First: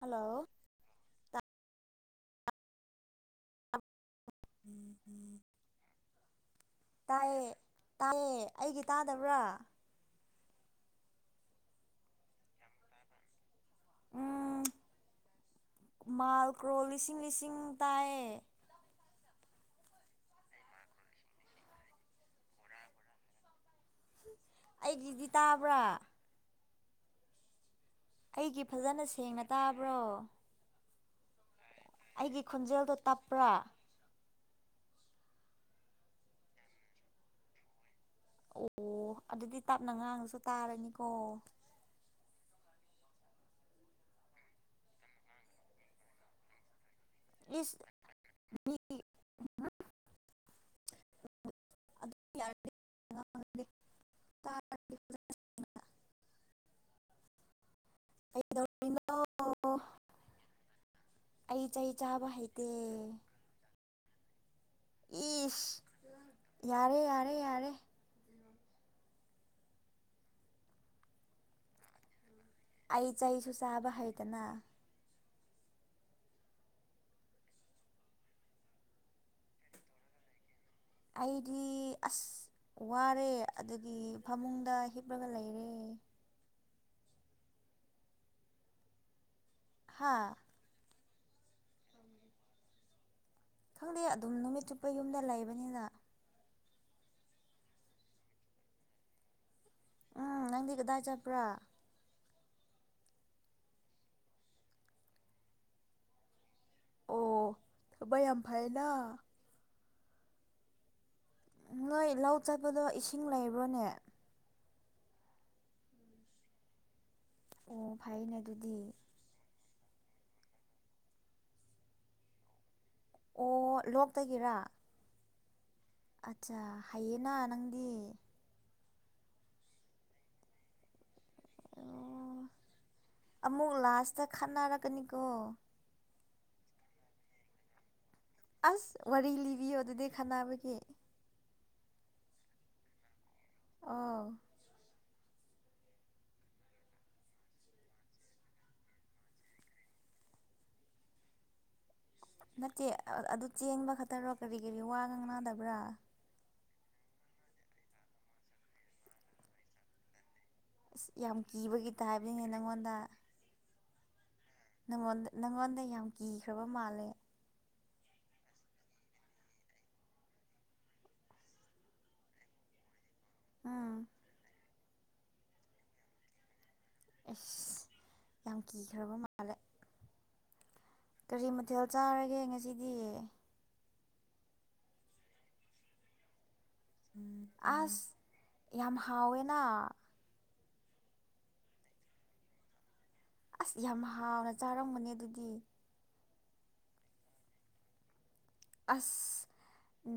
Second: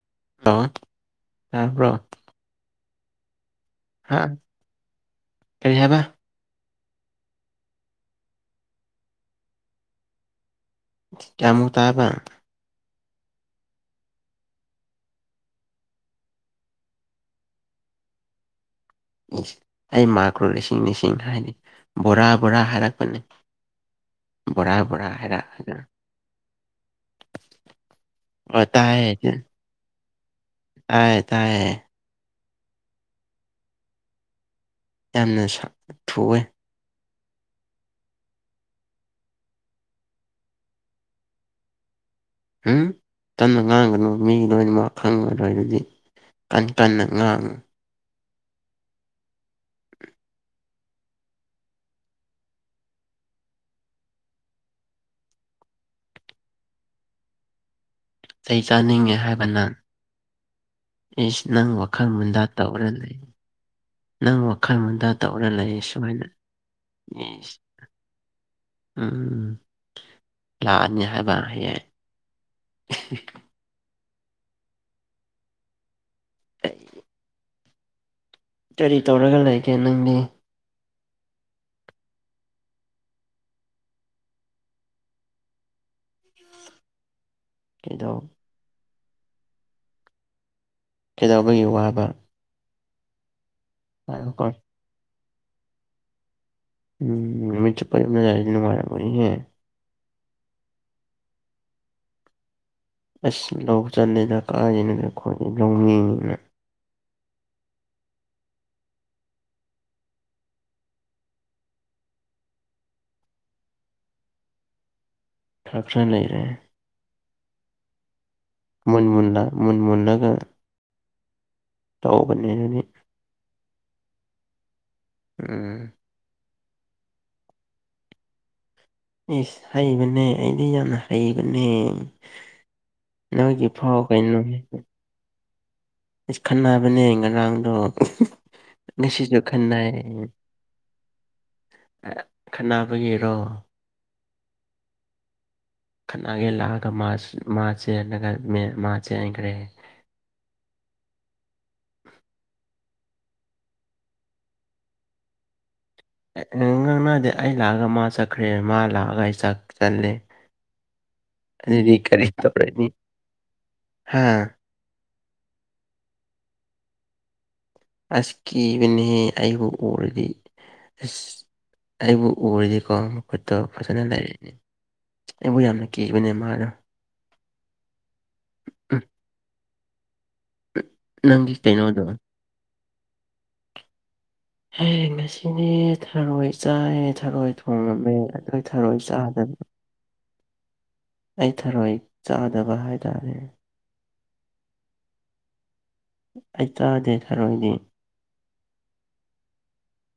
hello ꯍ ꯍꯥꯕ꯭ꯔꯣ ꯍꯥ ꯀꯔꯤ ꯍꯥꯏꯕ ꯇꯥꯏꯌꯦ ꯇꯥꯏꯌꯦ ꯑꯩꯒꯤ ꯇꯥꯗꯕ꯭ꯔꯥ ꯀꯃꯨꯛ ꯇꯥꯏꯕ ꯎꯝ [unintelligible] ꯃꯥꯜ ꯀ꯭ꯔꯣ ꯂꯤꯁꯤꯡ ꯂꯤꯁꯤꯡ ꯇꯥꯏ ꯏꯁꯁ ꯑꯩ ꯃꯥꯀ꯭ꯔꯣ ꯂꯤꯁꯤꯡ ꯂꯤꯁꯤꯡ ꯍꯥꯏꯔꯤ ꯕꯣꯔꯥ ꯕꯣꯔꯥ ꯍꯥꯏꯔꯛꯄꯅꯤ ꯔꯥꯕꯔ ꯑꯩꯒꯤꯗꯤ ꯍꯔꯥꯛ ꯇꯥꯕ꯭ꯔꯥ ꯑꯩꯒꯤ ꯐꯖꯅ ꯁꯦꯡꯅ ꯇꯥꯕ꯭ꯔꯣ ꯇꯥꯏ ꯇꯥꯏꯌꯦ ꯑꯩꯒꯤ ꯈꯣꯟꯖꯦꯜꯗꯣ ꯇꯞꯄ꯭ꯔꯥ ꯌꯥꯝꯅ ꯁ ꯊꯨꯏꯋ‌ꯦ ꯑꯣ ꯑꯗꯨꯗꯤ ꯇꯞꯅ ꯉꯥꯡꯉꯁꯨ ꯇꯥꯔꯅꯤꯀꯣ ꯎꯝ ꯀꯟꯅ ꯉꯥꯡꯒꯅꯨ ꯃꯤ ꯂꯣꯏꯅꯃꯛ ꯈꯪꯉꯔꯣꯏ ꯑꯗꯨꯗꯤ ꯀꯟ ꯀꯟꯅ ꯉꯥꯡꯅꯨ ꯏꯁ ꯃꯤ [inaudible] [unintelligible] ꯆꯩ ꯀꯩꯗꯧꯔꯤꯅꯣ ꯆꯥꯅꯤꯡꯉꯦ ꯍꯥꯏꯕꯅꯪ ꯏꯁ ꯑꯩ ꯅꯪ ꯆꯩ ꯋꯥꯈꯜ ꯆꯥꯕ ꯃꯨꯟꯗꯥ ꯍꯩꯇꯦ ꯇꯧꯔ ꯂꯩ ꯅꯪ ꯋꯥ ꯈꫭꯈ ꯃꯨꯟꯗ ꯇꯧꯔ ꯏꯁ ꯂꯩꯌ‌ꯦ ꯁꯨꯃꯥꯏꯅ ꯌꯥꯔꯦ ꯌꯥꯔꯦ ꯌꯥꯔꯦ ꯎꯝ ꯂꯥꯅꯤ ꯍꯥꯏꯕ ꯍꯌ‌ꯦꯡ ꯑꯩ ꯆꯩꯁꯨ ꯆꯥꯕ ꯍꯩꯇꯅ ꯀꯔꯤ ꯇꯧꯔꯒ ꯂꯩꯒꯦ ꯅꯪꯗꯤ ꯑꯩꯗꯤ ꯑꯁ ꯋꯥꯔꯦ ꯑꯗꯨꯒꯤ ꯐꯃꯨꯡꯗ ꯍꯤꯞꯂꯒ ꯂꯩꯔꯦ ꯀꯩꯗꯣ ꯍꯥꯥ ꯀꯩꯗꯧꯕꯒꯤ ꯋꯥꯕ ꯈꯪꯗꯦ ꯑꯗꯨꯝ ꯉꯥꯏꯈꯣꯀꯣ ꯅꯨꯃꯤꯠ ꯆꯨꯞꯄ ꯌꯨꯝꯗ ꯂꯩꯕꯅꯤꯅ ꯎꯝ ꯅꯨꯃꯤꯠ ꯆꯨꯞꯄ ꯌꯨꯝꯗ ꯂꯩꫪꯗꯤ ꯅꯨꯡꯉꯥꯏꫪꯝ ꯃꫭꯏꯅ‌ꯦ ꯎꯝ ꯅꯪꯗꯤ ꯀꯗꯥꯏ ꯆꯠꯄ꯭ꯔꯥ ꯑꯁ ꯂꯧ ꯆꯟꯅ‌ꯦꯗ ꯀꯥꯏꯗꯩꯅꫭꯗ ꯑꯩꯈꫭꯏꯗꯤ ꯂꯧꯃꯤꯅꯤꯅ ꯑꯣ ꯊꯕꯛ ꯌꯥꯝ ꯐꯩꯅ ꯅꯣꯏ ꯂꯧ ꯆꯠꯄꯗꯣ ꯏꯁꯤꯡ ꯂꯩꯕ꯭ꯔꯣꯅꯦ ꯈꫪ ꯈꫪ ꯅꯩꯔꯦ ꯑꯣ ꯐꯥꯏꯅ‌ꯦ ꯃꯨꯟꯅ ꯃꯨꯟꯅ ꯃꯨꯜ ꯃꯨꯟꯂꯒ ꯇꯥꯎꯕꯅ‌ꯦ ꯑꯗꯨꯗꯤ ꯑꯣ ꯂꯣꯛꯇꯒꯤꯔꯥ ꯎꯝ ꯑꯠꯆꯥ ꯍꯩꯌꯦꯅ ꯅꯪꯗꯤ ꯏꯁ ꯍꯩꯕꯅꯦ ꯑꯩꯗꯤ ꯌꯥꯝꯅ ꯍꯩꯕꯅꯦ ꯑꯣ ꯅꯣꯏꯒꯤ ꯑꯃꯨꯛ ꯐꯥꯎ ꯂꯥꯁꯇ ꯀꯩꯅꯣꯅ‌ꯦ ꯈꯠꯅꯔꯛꯀꯅꯤꯀꯣ ꯑꯁ ꯈꯟꯅꯕꯅꯦ ꯉꯔꯥꯡꯗꯣ ꯑꯁ ꯋꯥꯔꯤ ꯉꯁꯤꯁꯨ ꯂꯤꯕꯤꯌꯣ ꯈꯠꯅꯩ ꯑꯗꯨꯗꯤ ꯈꯥꯟꯅꯕꯒꯤ ꯈꯟꯅꯕꯒꯤꯔꯣ ꯑꯥꯎ ꯈꯠꯅꯒꯦ ꯂꯥꯛꯑꯒ ꯃꯥꯁ ꯃꯥꯆ‌ꯦꯜꯂꯒ ꯃ‌ꯦꯃꯥ ꯆꯦꯟꯈ꯭ꯔꯦ [inaudible] ꯅꯠꯇꯦ ꯑꯗꯨ ꯆꯦꯡꯕ ꯈꯛꯇꯔꯣ ꯀꯔꯤ ꯀꯔꯤ ꯋꯥꯒ ꯉꯡꯅꯗꯕ꯭ꯔꯥ ꯉꯪꯅꯗ‌ꯦ ꯑꯩ ꯂꯥꯛꯑꯒ ꯃꯥ ꯆꯠꯈ꯭ꯔꯦ ꯃꯥ ꯂꯥꯛꯑꯒ ꯑꯩ ꯆꯛ ꯆꯠꯂ‌ꯦ ꯑꯁ ꯌꯥꯝ ꯀꯤꯕꯒꯤ ꯇꯥꯏꯅꯤꯅꯦ ꯇꯧꯔꯅꯤ ꯅꯪꯉꯣꯟꯗ ꯍꯥ ꯅꯉꯣꯟꯗ ꯅꯪꯉꯣꯟꯗ ꯌꯥꯝ ꯀꯤꯈ꯭ꯔꯕ ꯃꯥꯜꯂꯦ ꯑꯁ ꯀꯤꯕꯅꯦꯍ‌ꯦ ꯑꯩꯕꯨ ꯎꯨꯔꯗꯤ ꯑꯁ ꯑꯩꯕꯨ ꯎꯔꯗꯤꯀꯣ ꯈꯨꯠꯇꯣ ꯐꯖꯅ ꯎꯝ ꯅꯩꯔꯛꯏꯅꯦ ꯑꯩꯕꯨ ꯌꯥꯝꯅ ꯀꯤꯕꯅꯦ ꯃꯥꯗꯣ ꯑꯁ ꯌꯥꯝ ꯎꯝ ꯀꯤꯈ꯭ꯔꯕ ꯃꯥꯜꯂꯦ ꯀꯔꯤ ꯅꯪꯒꯤ ꯃꯊꯦꯜ ꯀꯩꯅꯣꯗꯣ ꯆꯥꯔꯒꯦ ꯉꯁꯤꯗꯤ ꯍꯌꯦꯡ ꯉꯁꯤꯗꯤ ꯊꯥꯔꯣꯏ ꯆꯥꯏꯌ‌ꯦ ꯊꯔꯣꯏ ꯑꯁ ꯊꯣꯡꯉꯝꯃꯦ ꯑꯗꯨꯏ ꯌꯥꯝ ꯊꯔꯣꯏ ꯆꯥꯗꯅ ꯍꯥꯎꯋꯦꯅ ꯑꯩ ꯊꯔꯣꯏ ꯆꯥꯗꯕ ꯍꯥꯏꯇꯥꯔꯦ ꯑꯁ ꯌꯥꯝ ꯍꯥꯎꯅ ꯆꯥꯔꯝꯕꯅꯦ ꯑꯗꯨꯗꯤ ꯑꯩ ꯆꯥꯗꯦ ꯈꯔꯣꯏꯗꯤ ꯑꯁ ꯎ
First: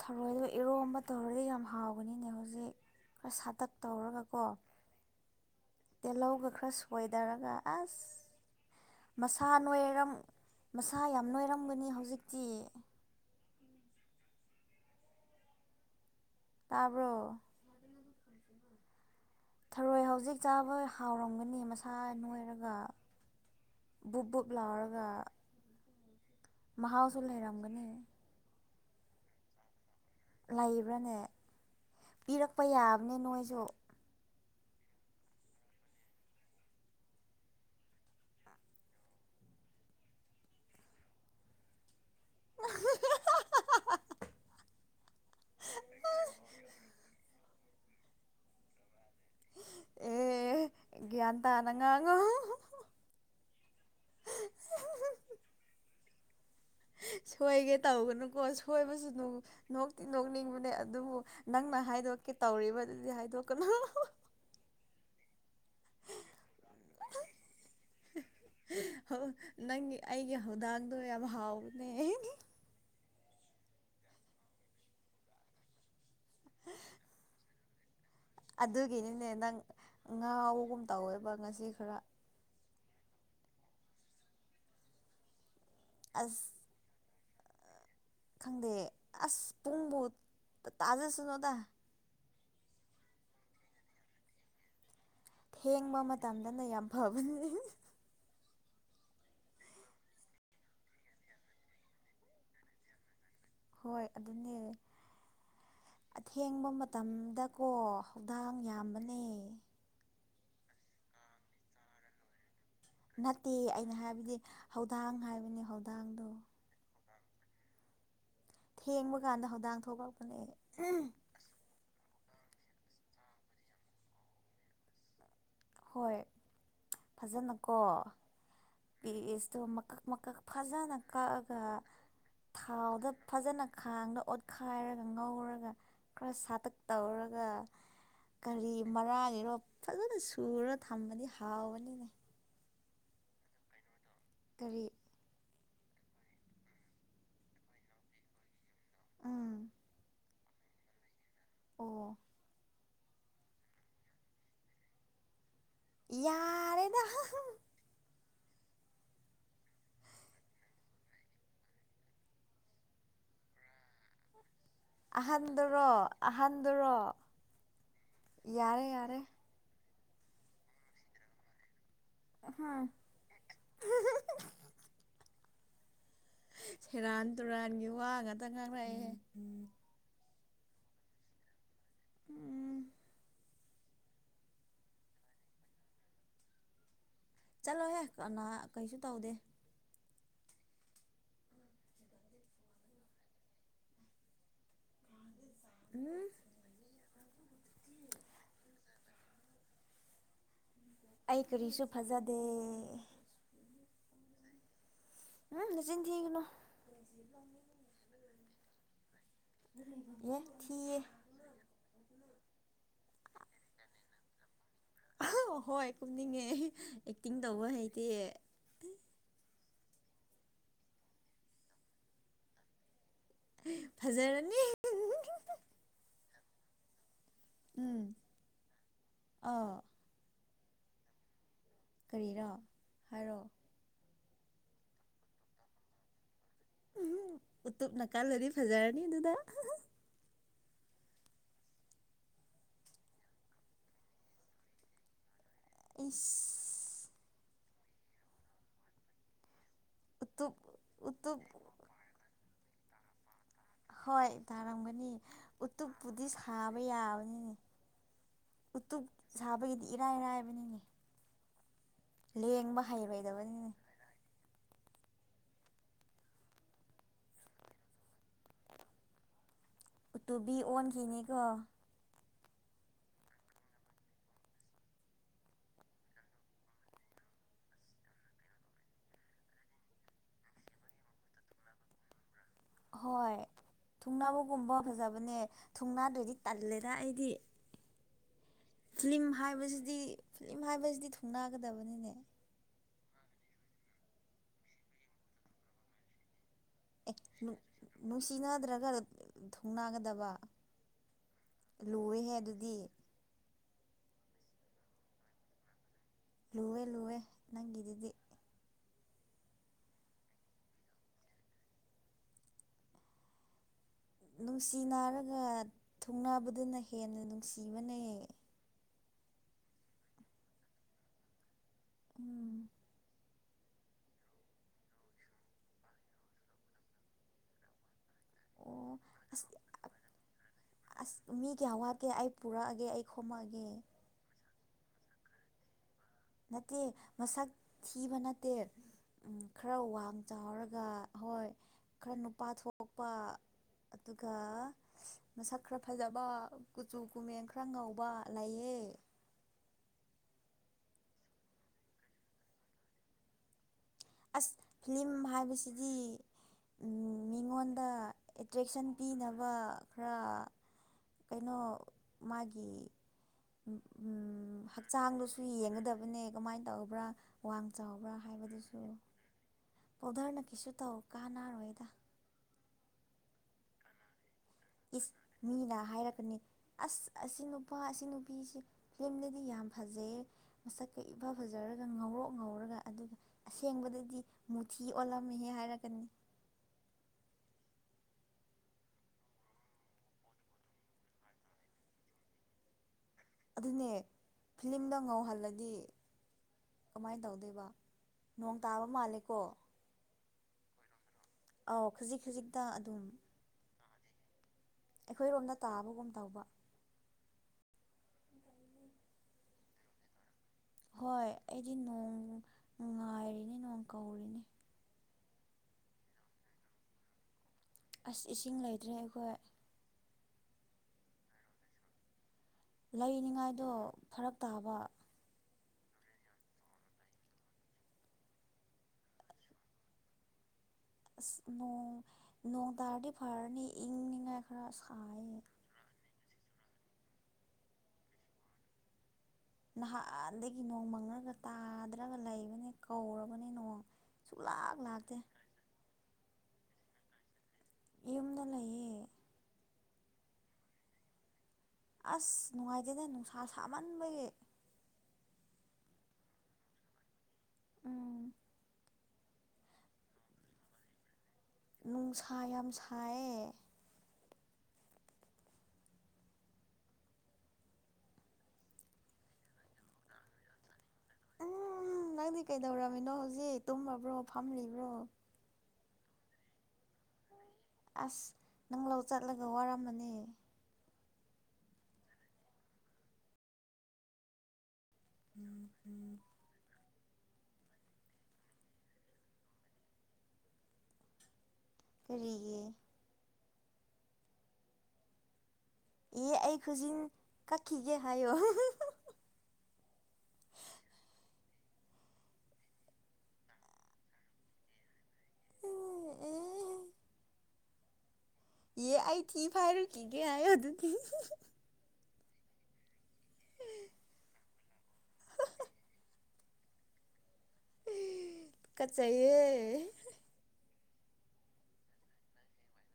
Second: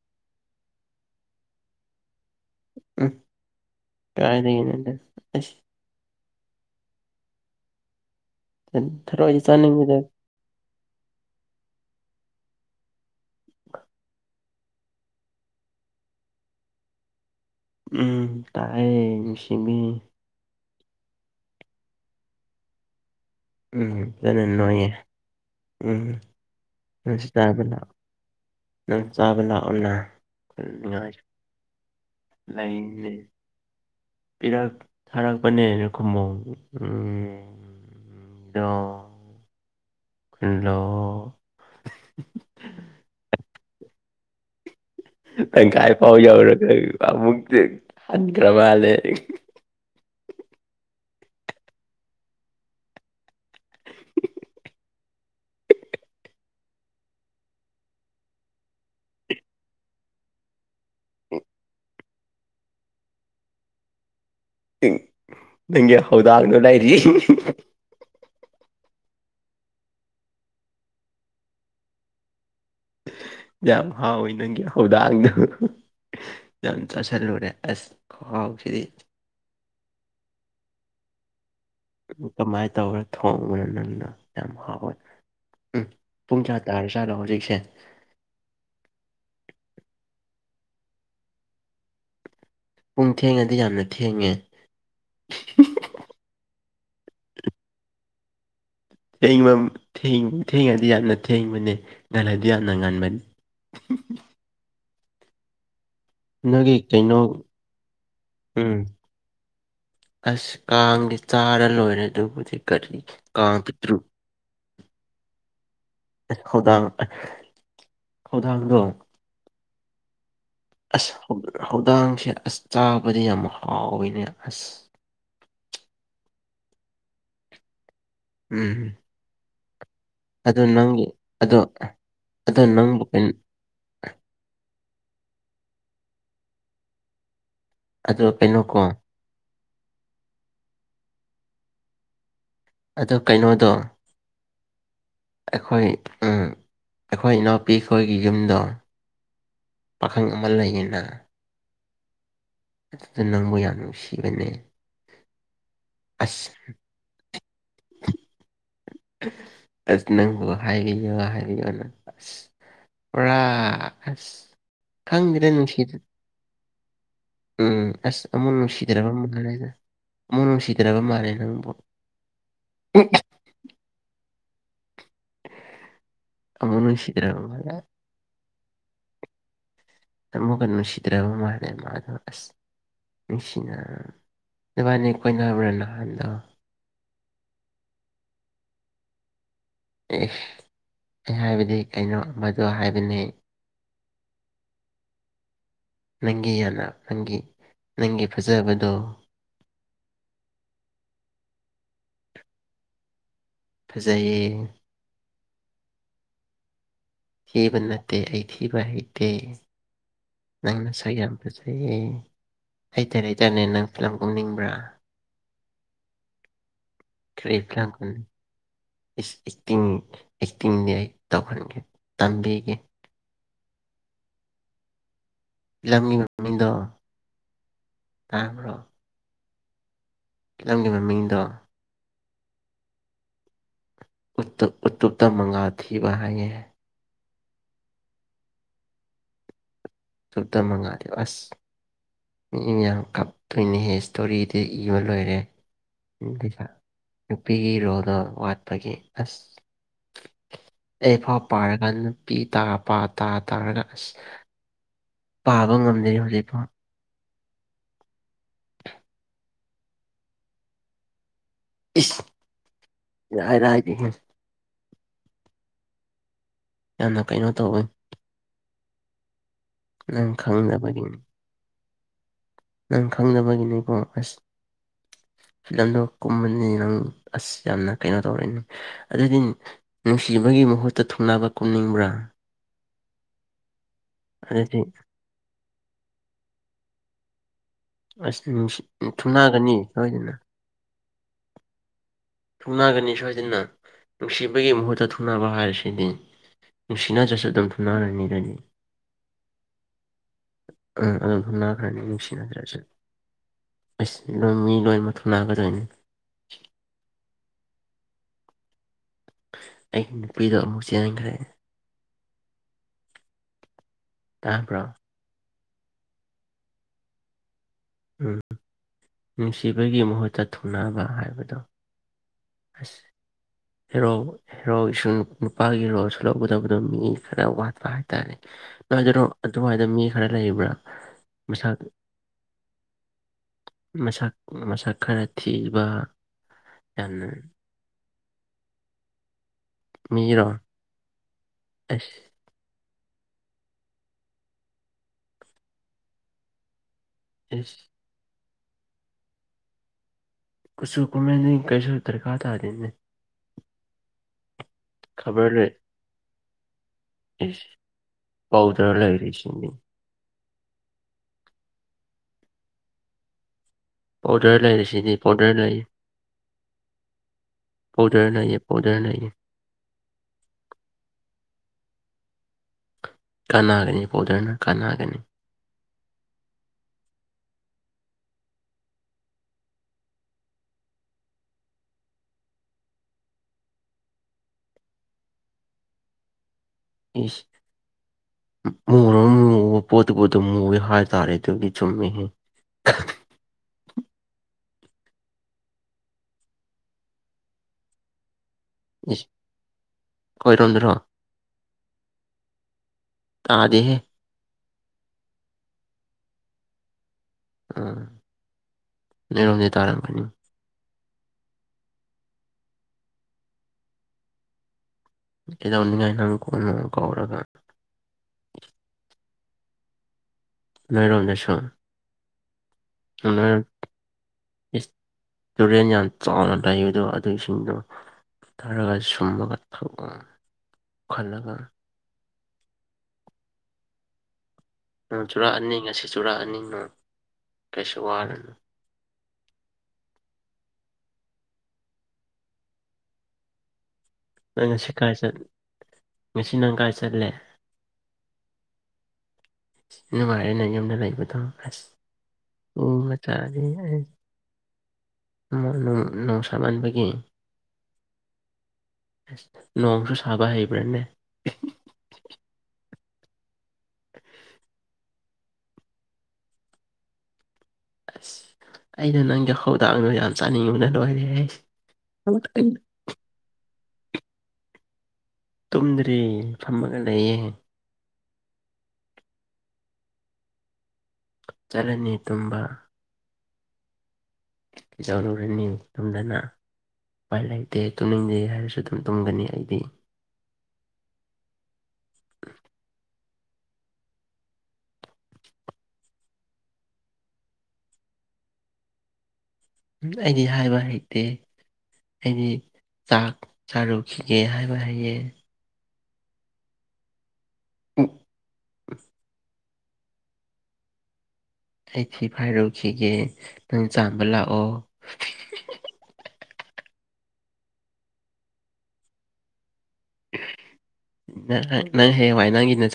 ꯊꯔꯣꯏ ꯏꯔꯣꯝꯕ ꯇꯧꯔꯗꯤ ꯌꯥꯝ ꯍꯥꯎꯒꯅꯤꯅꯦ ꯍꯧꯛ ꯎꯝ ꯈꯔ ꯁꯥꯇꯛ ꯇꯧꯔꯒꯀꯣ ꯀꯥꯏꯗꯒꯤꯅꯣꯗ ꯑꯁ ꯇꯤꯍꯧ ꯒꯈꯔ ꯁꯣꯏꯗꯔꯒ ꯑꯁ ꯊꯔꯋꯥꯖꯤ ꯃꯁꯥ ꯆꯥꯅꯤꯗ ꯅꯣꯏꯔꯝ ꯃꯁꯥ ꯌꯥꯝ ꯅꯣꯏꯔꯝꯒꯅꯤ ꯍꯧꯖꯤꯛꯇꯤ [unintelligible] ꯇꯥꯕ꯭ꯔꯣ ꯎꯝ ꯇꯥꯏꯌꯦ ꯁꯤꯕꯤ ꯍꯣꯏ ꯍꯥꯎꯔꯝꯒꯅꯤ ꯃꯁꯥ ꯅꯣꯏꯔꯒ ꯎꯝ ꯕꯨꯞ ꯆꯅꯤ ꯕꯨꯞ ꯅꯅꯨꯡꯣꯏꯦ ꯂꯥꯎꯔꯒ ꯎꯝ ꯃꯍꯥꯎꯁꯨ ꯅꯪꯁꯨ ꯆꯥꯕ ꯂꯩꯔꯔꯝꯒ ꯂꯥꯛꯑꯣ ꯅꯪ ꯆꯥꯕ ꯂꯥꯛꯑꯣꯅ ꯈꯅꯤꯡꯉꯥꯏ ꯂꯩꯕ꯭ꯔꯥꯅꯦ ꯄꯤꯔꯛꯄ ꯂꯩꯅꯤ ꯌꯥꯕꯅꯦ ꯅꯣꯏꯁꯨ ꯔ ꯊꯥꯔꯛꯄꯅꯦꯔꯀꯨꯝꯣ ꯎ ꯗ ꯏꯂꯣ [unintelligible] ꯪ ꯀꯥꯏ ꯐꯥꯎ ꯌꯥꯎꯔꯃꯨꯛ ꯈꯥꯟ ꯀ꯭ꯔꯃꯂ ꯑꯦ ꯒ꯭ꯌꯥꯟ ꯇꯅ ꯉꯥꯡꯉ [unintelligible] ꯁꯣꯏꯒꯦ ꯇꯧꯕꯅꯨꯀꯣ ꯁꯣꯏꯕꯁꯨ ꯅꯣꯛꯇꯤ ꯅꯣꯛꯅꯤꯡꯕꯅꯦ ꯑꯗꯨꯕꯨ ꯅꯪꯅ ꯍꯥꯏꯗꯣꯛꯀꯦ ꯇꯧꯔꯤꯕꯗꯨꯗꯤ ꯍꯥꯏꯗꯣꯛ ꯀꯅꯥꯅ ꯅꯪꯦ ꯍꯥꯎꯗꯅꯣ ꯂꯩꯏꯔꯤꯔꯤ ꯅꯪꯒꯤ ꯑꯩꯒꯤ ꯍꯧꯗꯡꯗꯣ ꯌꯥꯝ ꯍꯥꯎꯅꯦ ꯌꯥꯝ ꯍꯥꯎꯋꯤ ꯅꯪꯒꯤ ꯍꯧꯧꯗꯥꯡꯗꯣ ꯌꯥꯝ ꯆꯥꯥꯁꯜꯂꯨꯔꯦ ꯑꯁ ꯈꯨꯍꯥꯎꯁꯤꯗꯤ ꯑꯗꯨꯒꯤꯅꯤꯅꯦ ꯅꯪ ꯉꯥꯒꯨꯝ ꯇꯧꯋꯦꯕ ꯉꯁꯤ ꯈꯔ ꯀꯃꯥꯏꯅ ꯇꯧ ꯊꯣꯡꯕꯅꯣ ꯅꯪꯅ ꯌꯥꯝ ꯍꯥꯎꯋꯦ ꯎꯝ ꯄꯨꯡ ꯑꯁ ꯆꯥ ꯇꯥꯔ ꯆꯥꯠꯂꯣꯑꯣ ꯍꯧꯖꯤꯛꯁꯦ ꯈꯪꯗꯦ ꯑꯁ ꯄꯨꯡꯕꯨ ꯇꯥꯖꯁꯅꯨꯗ ꯄꯨꯡ ꯊꯦꯡꯉꯗꯤ ꯌꯥꯝꯅ ꯊꯦꯡꯉꯦ ꯊꯦꯡꯕ ꯃꯇꯝꯗꯅ ꯌꯥꯝ ꯐꯕꯅꯤ ꯊꯦꯡꯉꯗꯤ ꯌꯥꯝꯅ ꯊꯦꯡꯕꯅꯤ ꯉꯜꯂꯗꯤ ꯌꯥꯝꯅ ꯉꯟꯕꯅꯤ ꯍꯣꯏ ꯑꯗꯨꯅꯦ ꯑꯊꯦꯡꯕ ꯅꯣꯏꯒꯤ ꯀꯩꯅꯣ ꯃꯇꯝꯗꯀꯣ ꯍꯧꯧꯗꯥꯡ ꯎꯝ ꯌꯥꯝꯕꯅꯦ ꯑꯁ ꯀꯥꯡꯗꯤꯦ ꯆꯥꯔ ꯂꯣꯏꯔꯦ ꯑꯗꯨꯕꯨꯗꯤ ꯀꯔꯤ ꯀꯥꯡꯕꯤꯗ꯭ꯔꯣ ꯍꯧꯧꯗꯥꯡ ꯍꯥꯏꯕꯅꯤ ꯍꯧꯗꯥꯡ ꯍꯗꯥ ꯊꯦꯡꯕ ꯀꯥꯟꯗ ꯍꯧꯗꯥꯡ ꯊꯣꯛꯂꯛꯄꯅꯦ ꯑꯁ ꯍꯧꯗꯥꯡꯁꯦ ꯑꯁ ꯆꯥꯕꯗ ꯌꯥꯝ ꯍꯥꯎꯋꯦꯅꯦ ꯑꯁ ꯍꯣꯏ ꯐꯖꯅꯀꯣ ꯎꯝꯝ ꯇꯣꯃꯀ ꯃꯀꯛ ꯐꯖꯅ ꯑꯗꯣ ꯀꯛꯑꯒ ꯑꯗꯣ ꯅꯪꯕꯨ ꯊꯥꯎꯗ ꯐꯖꯅ ꯈꯥꯡꯅ ꯑꯣꯠꯈ ꯍꯥꯏꯥꯏꯔꯒ ꯉꯧꯔꯒ ꯈꯔ ꯁꯥꯇꯛ ꯇꯧꯔꯒ ꯑꯗꯣ ꯀꯔꯤ ꯀꯩꯅꯣꯀꯣ ꯃꯔꯥꯡꯅꯤꯔꯣ ꯐꯖꯅ ꯁꯨꯔ ꯊꯝꯕꯗꯤ ꯍꯥꯎꯕꯅꯤꯅꯦ ꯑꯗꯣ ꯀꯩꯅꯣꯗꯣ ꯀꯔꯤ ꯑꯩꯈꯣꯏ ꯑꯩꯈꯣꯏ ꯏꯅꯥꯎꯄꯤꯈꯣꯏꯒꯤ ꯌꯨꯝꯗꯣ ꯎꯝ ꯄꯥꯈꯪ ꯀꯃꯅ ꯂꯩꯟꯅ ꯑꯣ ꯑꯗꯨꯗ ꯅꯪꯕꯨ ꯌꯥꯝ ꯅꯨꯡꯁꯤꯕꯅꯦ ꯑꯁ ꯌꯥꯔꯦꯅ ꯑꯁ ꯅꯪꯕꯨ ꯍꯥꯏꯔꯤꯌꯣ ꯍꯥꯏꯔꯤꯌꯣ ꯅꯪ ꯑꯁ ꯄꯨ [inaudible] [unintelligible] ꯑꯍꯟꯗꯨꯔꯣ ꯑꯍꯟꯗꯨꯔꯣ ꯎꯝ ꯑꯁ ꯑꯃꯨꯛ ꯌꯥꯔꯦ ꯅꯨꯡꯁꯤꯗ꯭ꯔꯕ ꯌꯥꯔꯦ ꯃꯥꯜꯂꯦꯗ ꯑꯃꯨꯛ ꯅꯨꯡꯁꯤꯗ꯭ꯔꯕ ꯃꯥꯜꯂꯦ ꯅꯪꯕꯨ ꯑ [unintelligible] [inaudible] ꯃꯅ ꯍꯁꯤꯗꯔ ꯀꯑꯦꯝ ꯊꯃꯛꯒ ꯅꯨꯡꯁꯤꯗ꯭ꯔꯕ ꯃꯥꯜꯂ ꯃꯥꯗ ꯑꯁ ꯎꯝ ꯅꯨꯡꯁꯤꯅ ꯕꯥꯅꯤ ꯀꯣꯏꯅꯕ꯭ꯔꯥ ꯅꯍꯥꯟꯗꯣ ꯆꯠꯂꯣꯍꯦ ꯀꯅꯥ ꯀꯩꯁꯨ ꯇꯧꯗꯦ ꯑꯦ ꯑꯩ ꯍꯥꯏꯕꯗꯤ ꯀꯩꯅꯣ ꯃꯗ ꯍꯥꯏꯕꯅꯤ ꯎꯝ ꯅꯪꯒꯤ ꯌꯥꯅ ꯅꯪꯒꯤ ꯅꯪꯒꯤ ꯐꯖꯕꯗꯣ ꯑꯩ ꯀꯔꯤꯁꯨ ꯐꯖꯗꯦ ꯐꯖꯩꯌꯦ ꯎꯝ ꯅꯆ ꯊꯒꯅꯣ ꯊꯤꯕ ꯅꯠꯇꯦ ꯑꯩ ꯊꯤꯕ ꯍꯩ ꯌꯦ ꯅꯪꯅ ꯊꯤꯌꯦ ꯁꯩ ꯌꯥꯝꯕꯖꯩꯌꯦ ꯍꯩꯇꯔꯦ ꯍꯇꯥꯔꯅꯦ ꯅꯪ ꯐꯤꯂꯝ ꯀꯨꯝꯅꯤꯡꯕ꯭ꯔꯥ ꯍꯣꯏ ꯀꯨꯝꯅꯤꯡꯉꯦ ꯑꯦꯛꯇꯤꯡ ꯇꯧꯕ [unintelligible] ꯍꯩꯇꯦ [inaudible] ꯇꯤꯡ ꯑꯦꯛꯇꯤꯡꯗꯤ ꯑꯩ ꯇꯧꯍꯟꯒꯦ ꯇꯝꯕꯤꯒꯦ ꯐꯖꯔꯅꯤ ꯄꯤꯂꯝꯅꯤ ꯃꯤꯗ ꯎꯝ ꯇ꯭ꯔꯣ ꯑꯥ [inaudible] ꯀꯤꯂꯝꯒꯤ ꯃꯃꯤꯡꯗꯣ ꯀꯔꯤꯔꯣ ꯍꯥꯏꯔꯣ ꯎ ꯎꯇꯞꯇ ꯃꯉꯥꯜ ꯊꯤꯕ ꯍꯥꯏꯌꯦ ꯎ ꯎꯇꯞ ꯅꯅꯥꯀꯜꯗꯗꯤ ꯐꯖꯥꯏꯔꯅꯤ ꯑꯗꯨꯗꯥ ꯇꯇ ꯃꯉꯥꯂꯣ ꯑꯁ ꯃꯤ ꯌꯥꯝ ꯀꯞꯇꯣꯏꯅꯦꯍꯦ ꯏꯁꯇꯣꯔꯤꯗꯤ ꯏꯕ ꯂꯣꯏꯔꯦ ꯎ ꯖ ꯏꯁ ꯅꯨꯄꯤꯒꯤ ꯔꯣꯜꯗꯣ ꯋꯥꯠꯄꯒꯤ ꯑꯁ ꯎꯇꯨꯞ ꯑꯦꯐ ꯎꯇꯨꯞ ꯄꯥꯔꯒ ꯅꯨꯄꯤ ꯇꯥ ꯄꯥ ꯇꯥ ꯇꯥꯔꯒ ꯑꯁ ꯍꯣꯏ ꯇꯥꯔꯝꯒꯅꯤ ꯄꯥꯕ ꯉꯝꯗꯔꯤ ꯎꯇꯨꯞꯄꯨꯗꯤ ꯍꯧꯖꯤꯛꯐꯥꯎ ꯁꯥꯕ ꯎꯇꯨꯞ ꯁꯥꯕꯒꯤꯗꯤ ꯏꯔꯥꯏꯔꯥꯏꯕꯅꯤꯅꯦ ꯏꯁ ꯂꯦꯡꯕ ꯍꯥꯏꯔ ꯍꯩꯔꯩꯗꯕꯅꯤꯅꯦ ꯍꯥꯏꯗꯤꯍꯦ ꯌꯥꯝꯅ ꯀꯩꯅꯣ ꯇꯧꯋꯤ ꯎꯠꯇꯨꯕꯤ ꯈꯪꯗꯕꯒꯤꯅꯤ ꯑꯣꯟꯈꯤꯅꯤꯀꯣ ꯅꯪ ꯈꯪꯅꯕꯒꯤ ꯅꯤꯀꯣ ꯑꯁꯤꯁ ꯐꯤꯂꯝꯗꯣ ꯀꯨꯝꯕꯅꯤ ꯅꯪ ꯑꯁ ꯌꯥꯝꯅ ꯀꯩꯅꯣ ꯇꯧꯔꯦ ꯑꯗꯨꯗꯤ ꯅꯨꯡꯁꯤꯕꯒꯤ ꯒꯤ ꯃꯍꯨꯠꯇ ꯊꯨꯡꯅꯕ ꯀꯨꯝꯅꯤꯡꯕ꯭ꯔꯥ ꯍꯣꯏ ꯊꯨꯡꯅꯥꯕꯨꯒꯨꯝꯕ ꯑꯗꯨꯗꯤ ꯐꯖꯕꯅꯦ ꯊꯨꯡꯅꯥꯗꯗꯤ ꯇꯜꯂꯦ ꯑ ꯑꯩꯗꯤ ꯑꯁ ꯐꯤꯂꯝ ꯊꯨꯡꯅꯒꯅꯤ ꯁꯣꯏꯗꯅ ꯅꯥꯒꯗꯕꯅꯤꯅꯦ ꯊꯨꯅꯒꯅꯤ ꯁꯣꯏꯗꯅ ꯅꯨꯡꯁꯤꯕꯒꯤ ꯃꯍꯨꯠꯇ ꯊꯨꯅꯕ ꯍꯥꯏꯔꯤꯁꯤꯗꯤ ꯑꯦ ꯅꯨꯡꯁꯤꯅꯗ꯭ꯔꯁꯨ ꯑꯗꯨꯝ ꯊꯨꯡꯅꯔꯅꯤ ꯑꯗꯨꯗꯤ ꯅꯨꯡꯁꯤꯅꯗ꯭ꯔꯒ ꯊꯧꯅꯥꯒꯗꯕ ꯎ ꯑꯗꯨꯅꯈ꯭ꯔꯅꯤ ꯃꯤꯁꯤꯆꯔ ꯑꯁ ꯂꯣꯏ ꯃꯤ ꯂꯣꯏꯅꯃꯛ ꯊꯨꯅꯥꯒꯗꯣꯏꯅꯤ ꯂꯨꯋꯦ ꯂꯨꯋꯦ ꯏꯔꯗꯤ ꯑꯩꯒꯤ ꯅꯨꯄꯤꯗꯣ ꯑꯃꯨꯛ ꯆꯟꯈ꯭ꯔꯦ ꯅꯨꯡꯁꯤ ꯇꯥꯕ꯭ꯔꯣ ꯔꯒ ꯊꯨꯡꯅꯥꯕꯗꯅ ꯍꯦꯟꯅ ꯅꯨꯡꯁꯤꯕꯅꯤ ꯎꯝ ꯅꯨꯡꯁꯤꯕꯒꯤ ꯃꯍꯨꯠꯇ ꯊꯨꯡꯅꯕ ꯍꯥꯏꯕꯗꯣ ꯎꯝ ꯑ ꯍꯦꯔꯧ ꯍꯦꯔꯧ ꯅꯨꯄꯥꯒꯤ ꯔꯣꯜꯁꯨ ꯂꯧꯒꯗꯕꯗ ꯃꯤ ꯈꯔ ꯋꯥꯠꯄ ꯍꯥꯏ ꯍꯥꯏꯇꯥꯔꯦ ꯑꯣ ꯑꯗꯨꯗꯅꯣ ꯑꯁ ꯑꯗꯨꯃꯥꯏꯅ ꯃꯤ ꯈꯔ ꯂꯩꯕ꯭ꯔꯥ ꯃꯁꯥ ꯈ ꯃꯥ ꯃꯁꯛ ꯃꯁꯛ ꯈꯔ ꯊꯤꯕ ꯅꯠꯇꯦ ꯌꯥꯝꯅ ꯃꯁꯛ ꯊꯤꯕ ꯅꯠꯇꯦ ꯈꯔ ꯋꯥꯡ ꯃꯤꯔꯣ ꯆꯥꯎꯔꯒ ꯑꯁ ꯈꯔꯅ ꯅꯨꯄꯥꯠꯒ ꯄ ꯑꯗꯨꯒ ꯃꯁꯛ ꯈꯔ ꯐꯖꯕ ꯖꯨꯒꯨꯝꯃꯦ ꯏꯪꯈ꯭ꯔꯥꯡ ꯑꯁ ꯉꯥꯎꯕ ꯂꯩꯑ ꯈꯨꯁꯨꯀꯨꯃꯅꯤ ꯀꯩꯁꯨ ꯗꯔꯀ ꯇꯥꯗꯅꯤ ꯑꯁ ꯐꯤꯂꯝ ꯍꯥꯏꯕꯁꯤꯗꯤ ꯏꯁ ꯃꯤꯉꯣꯟꯗ ꯑꯦꯇ꯭ꯔꯦꯛꯁꯟ ꯄꯥꯎꯗꯔ ꯄꯤꯅꯕ ꯂꯩꯔꯤꯁꯤꯅꯤ ꯈꯔ ꯀꯩꯅꯣ ꯃꯥꯒꯤ ꯑꯣꯗ ꯍꯛꯆꯥꯡꯗꯨꯁꯨ ꯌꯦꯡꯒꯗꯕꯅꯦ ꯀꯃꯥꯏꯅ ꯇꯧꯕ꯭ꯔꯥ ꯋꯥꯡ ꯆꯥꯎꯕ꯭ꯔꯥ ꯄꯥꯎꯗꯔ ꯂꯩꯌꯦ ꯍꯥꯏꯕꯗꯨꯁꯨ ꯄꯥꯎꯗꯔ ꯂꯩꯌꯦ ꯄꯣꯙꯔꯅ ꯀꯩꯁꯨ ꯇꯧ ꯀꯥꯅꯅꯥꯔꯣꯏꯗ ꯀꯥꯟꯅꯥꯒꯅꯤ ꯄꯣꯗꯅ ꯏꯁ ꯃꯤꯅ ꯍꯥꯏꯔꯛꯀꯅꯤ ꯑꯁ ꯑꯁꯤ ꯅꯨꯄꯥ ꯑꯁꯤ ꯁꯤ ꯅꯨꯄꯤꯁ ꯐꯤꯂꯝꯗꯗꯤ ꯌꯥꯝ ꯐꯖꯩ ꯃꯁꯛꯀ ꯏꯐ ꯐꯖꯔꯒ ꯉꯧꯔꯣꯛ ꯉꯧꯔꯒ ꯑꯗꯨ ꯑꯗꯨꯒ ꯑꯁꯦꯡꯕꯗꯗꯤ ꯃꯨꯊꯤ ꯑꯣꯜꯂꯝꯃꯦꯍ ꯍꯥꯏꯔꯒꯅꯤ ꯏꯁꯁ ꯃ ꯃ ꯄꯣꯠꯇ ꯄꯣꯠꯇ ꯃꯨ ꯍꯥꯏꯔ ꯇꯥꯔꯦꯗꯨꯒꯤ ꯆꯨꯝꯃꯤꯁꯤ [inaudible] ꯑꯗꯨꯅꯦ ꯐꯤꯂꯝꯗꯣ ꯉꯧꯍꯜꯂꯗꯤ ꯀꯃꯥꯏꯅ ꯇꯧꯗꯣꯏꯕ ꯅꯣꯡ ꯇꯥꯕ ꯏꯁ ꯃꯥꯜꯂꯦꯀꯣ ꯑꯩꯈꯣꯏꯔꯣꯝꯗꯔꯣ ꯑꯥꯎ ꯈꯖꯤꯛ ꯈꯖꯤꯛꯇ ꯑꯗꯨꯝ ꯇꯥꯗꯦꯍꯦ ꯑꯩꯈꯣꯏꯔꯣꯝꯗ ꯇꯥꯕꯒꯨꯝ ꯇꯧꯕ ꯑꯝ ꯅꯔꯝꯖꯤ ꯇꯔꯝꯅꯤ ꯍꯣꯏ ꯑꯩꯗꯤ ꯅꯣꯡ ꯉꯥꯏꯔꯤꯅꯤ ꯅꯣꯡ ꯀꯧꯔꯤꯅꯤ ꯀꯩꯗꯧꯅꯤꯡꯉꯥꯏ ꯅꯪ ꯀꯣꯟꯅꯣ ꯀꯧꯔꯒ ꯑꯁ ꯏꯁꯤꯡ ꯂꯩꯇ꯭ꯔꯦ ꯑꯩꯈꯣꯏ ꯅꯣꯏꯔꯅꯦꯁ ꯂꯩꯅꯤꯉꯥꯏꯗꯣ ꯐꯔꯛ ꯇꯥꯕ ꯏꯁ ꯇꯨꯔꯦꯟ ꯌꯥꯝ ꯆꯥꯎꯅ ꯂꯩꯗꯣ ꯑꯗꯨꯁꯤꯡꯗꯣ ꯇꯔꯒ ꯁꯨꯝꯕꯒꯠꯈꯧꯕ ꯑꯁ ꯅꯣꯡ ꯅꯣꯡ ꯇꯥꯔꯗꯤ ꯐꯔꯅꯤ ꯏꯪꯉꯥꯏ ꯅꯣꯡ ꯆꯨꯔꯥꯑꯅꯤ ꯉꯁꯤ ꯆꯨꯔꯥꯛꯑꯅꯤ ꯅꯣꯡ ꯀꯩꯁꯨ ꯋꯥꯔꯅꯨ ꯅꯍꯥꯟꯗꯒꯤ ꯅꯣꯡꯃꯪꯉꯒ ꯇꯥꯗ꯭ꯔꯒ ꯂꯩꯕꯅꯦ ꯀꯧꯔꯕꯅꯤ ꯅꯣꯡ ꯅꯪ ꯁꯨꯛꯂꯥꯛ ꯉꯁꯤ ꯀꯥꯏ ꯂꯥꯛꯇꯦ ꯆꯠ ꯉꯁꯤ ꯅꯪ ꯀꯥꯏ ꯆꯠꯂꯦ ꯌꯨꯝꯗ ꯂꯩꯌꯦ ꯅ ꯃꯥꯥꯏꯔꯦ ꯅꯪ ꯌꯥꯝꯅ ꯂꯩꯕ ꯊ ꯑꯁ ꯅꯨꯡꯉꯥꯏꯇꯦꯗ ꯅꯨꯡꯁꯥ ꯁꯥꯃꯟꯕꯒꯤ ꯃꯥꯅꯨꯡ ꯅꯨꯡꯁꯥꯃꯟꯕꯒꯤ ꯎꯝ ꯅꯣꯡꯁꯨ ꯁꯕ ꯍꯩꯕ꯭ꯔꯥꯅꯦ ꯅꯨꯡꯁꯥ ꯌꯥꯝ ꯁꯥꯏꯌꯦ ꯑꯁ ꯑꯩꯅ ꯅꯪꯒꯤ ꯊꯧꯗꯥꯡꯗꯣ ꯌꯥꯝ ꯆꯥꯅꯤꯡꯉꯕꯅ ꯎꯝ ꯁ ꯅꯪꯗꯤ ꯀꯩꯗꯧꯔꯝꯃꯤꯅꯣ ꯍꯧꯖꯤꯛ ꯇꯨꯝꯃꯕ꯭ꯔꯣ ꯐꯝꯂꯤꯕ꯭ꯔꯣ ꯇꯨꯝꯗ꯭ꯔꯤ ꯐꯝꯃꯒ ꯂꯩꯌꯦꯦ ꯑꯁ ꯅꯪ ꯂꯧ ꯆꯠꯂꯒ ꯋꯥꯔꯝꯃꯅꯤ ꯆꯂꯅꯤ ꯇꯨꯕꯥ ꯀꯈꯤ ꯆꯥꯎꯧꯔꯨꯨꯔꯅꯤꯡ ꯇꯨꯝꯗꯅ ꯄ ꯂꯩꯇꯦ ꯇꯨꯝꯅꯤꯡꯗꯦ ꯍꯥꯏꯔꯁꯨ ꯑꯗꯨꯝ ꯇꯨꯝꯒꯅꯤ ꯑꯩꯗꯤ ꯀꯔꯤꯔꯤꯒꯤꯦ ꯑꯦ ꯑꯩ ꯈꯨꯖꯤꯟ ꯀꯛꯈꯤꯒꯦ ꯍꯥꯏꯌꯣ ꯎꯝ ꯑꯩꯗꯤ ꯍꯥꯏꯕ ꯍꯩꯇꯦ ꯍꯥꯏꯗꯤ ꯆꯥꯛ ꯆꯥꯔꯨꯈꯤꯒꯦ ꯍꯥꯏꯕ ꯍꯥꯏꯌꯦ ꯎꯝ ꯑꯦ ꯑꯩ ꯊꯤ ꯐꯥꯏꯔꯨꯈꯤꯒꯦ ꯍꯥꯏꯌ ꯑꯗꯨ ꯊꯤ ꯑꯩ ꯊꯤ ꯐꯥꯏꯔꯨꯈꯤꯒꯦ ꯅꯣꯏ ꯆꯥꯝꯕ ꯂꯥꯛꯑꯣ ꯀꯆꯌꯦ ꯅꯪ ꯍꯦ ꯋꯥꯏ ꯅꯪꯒꯤꯅ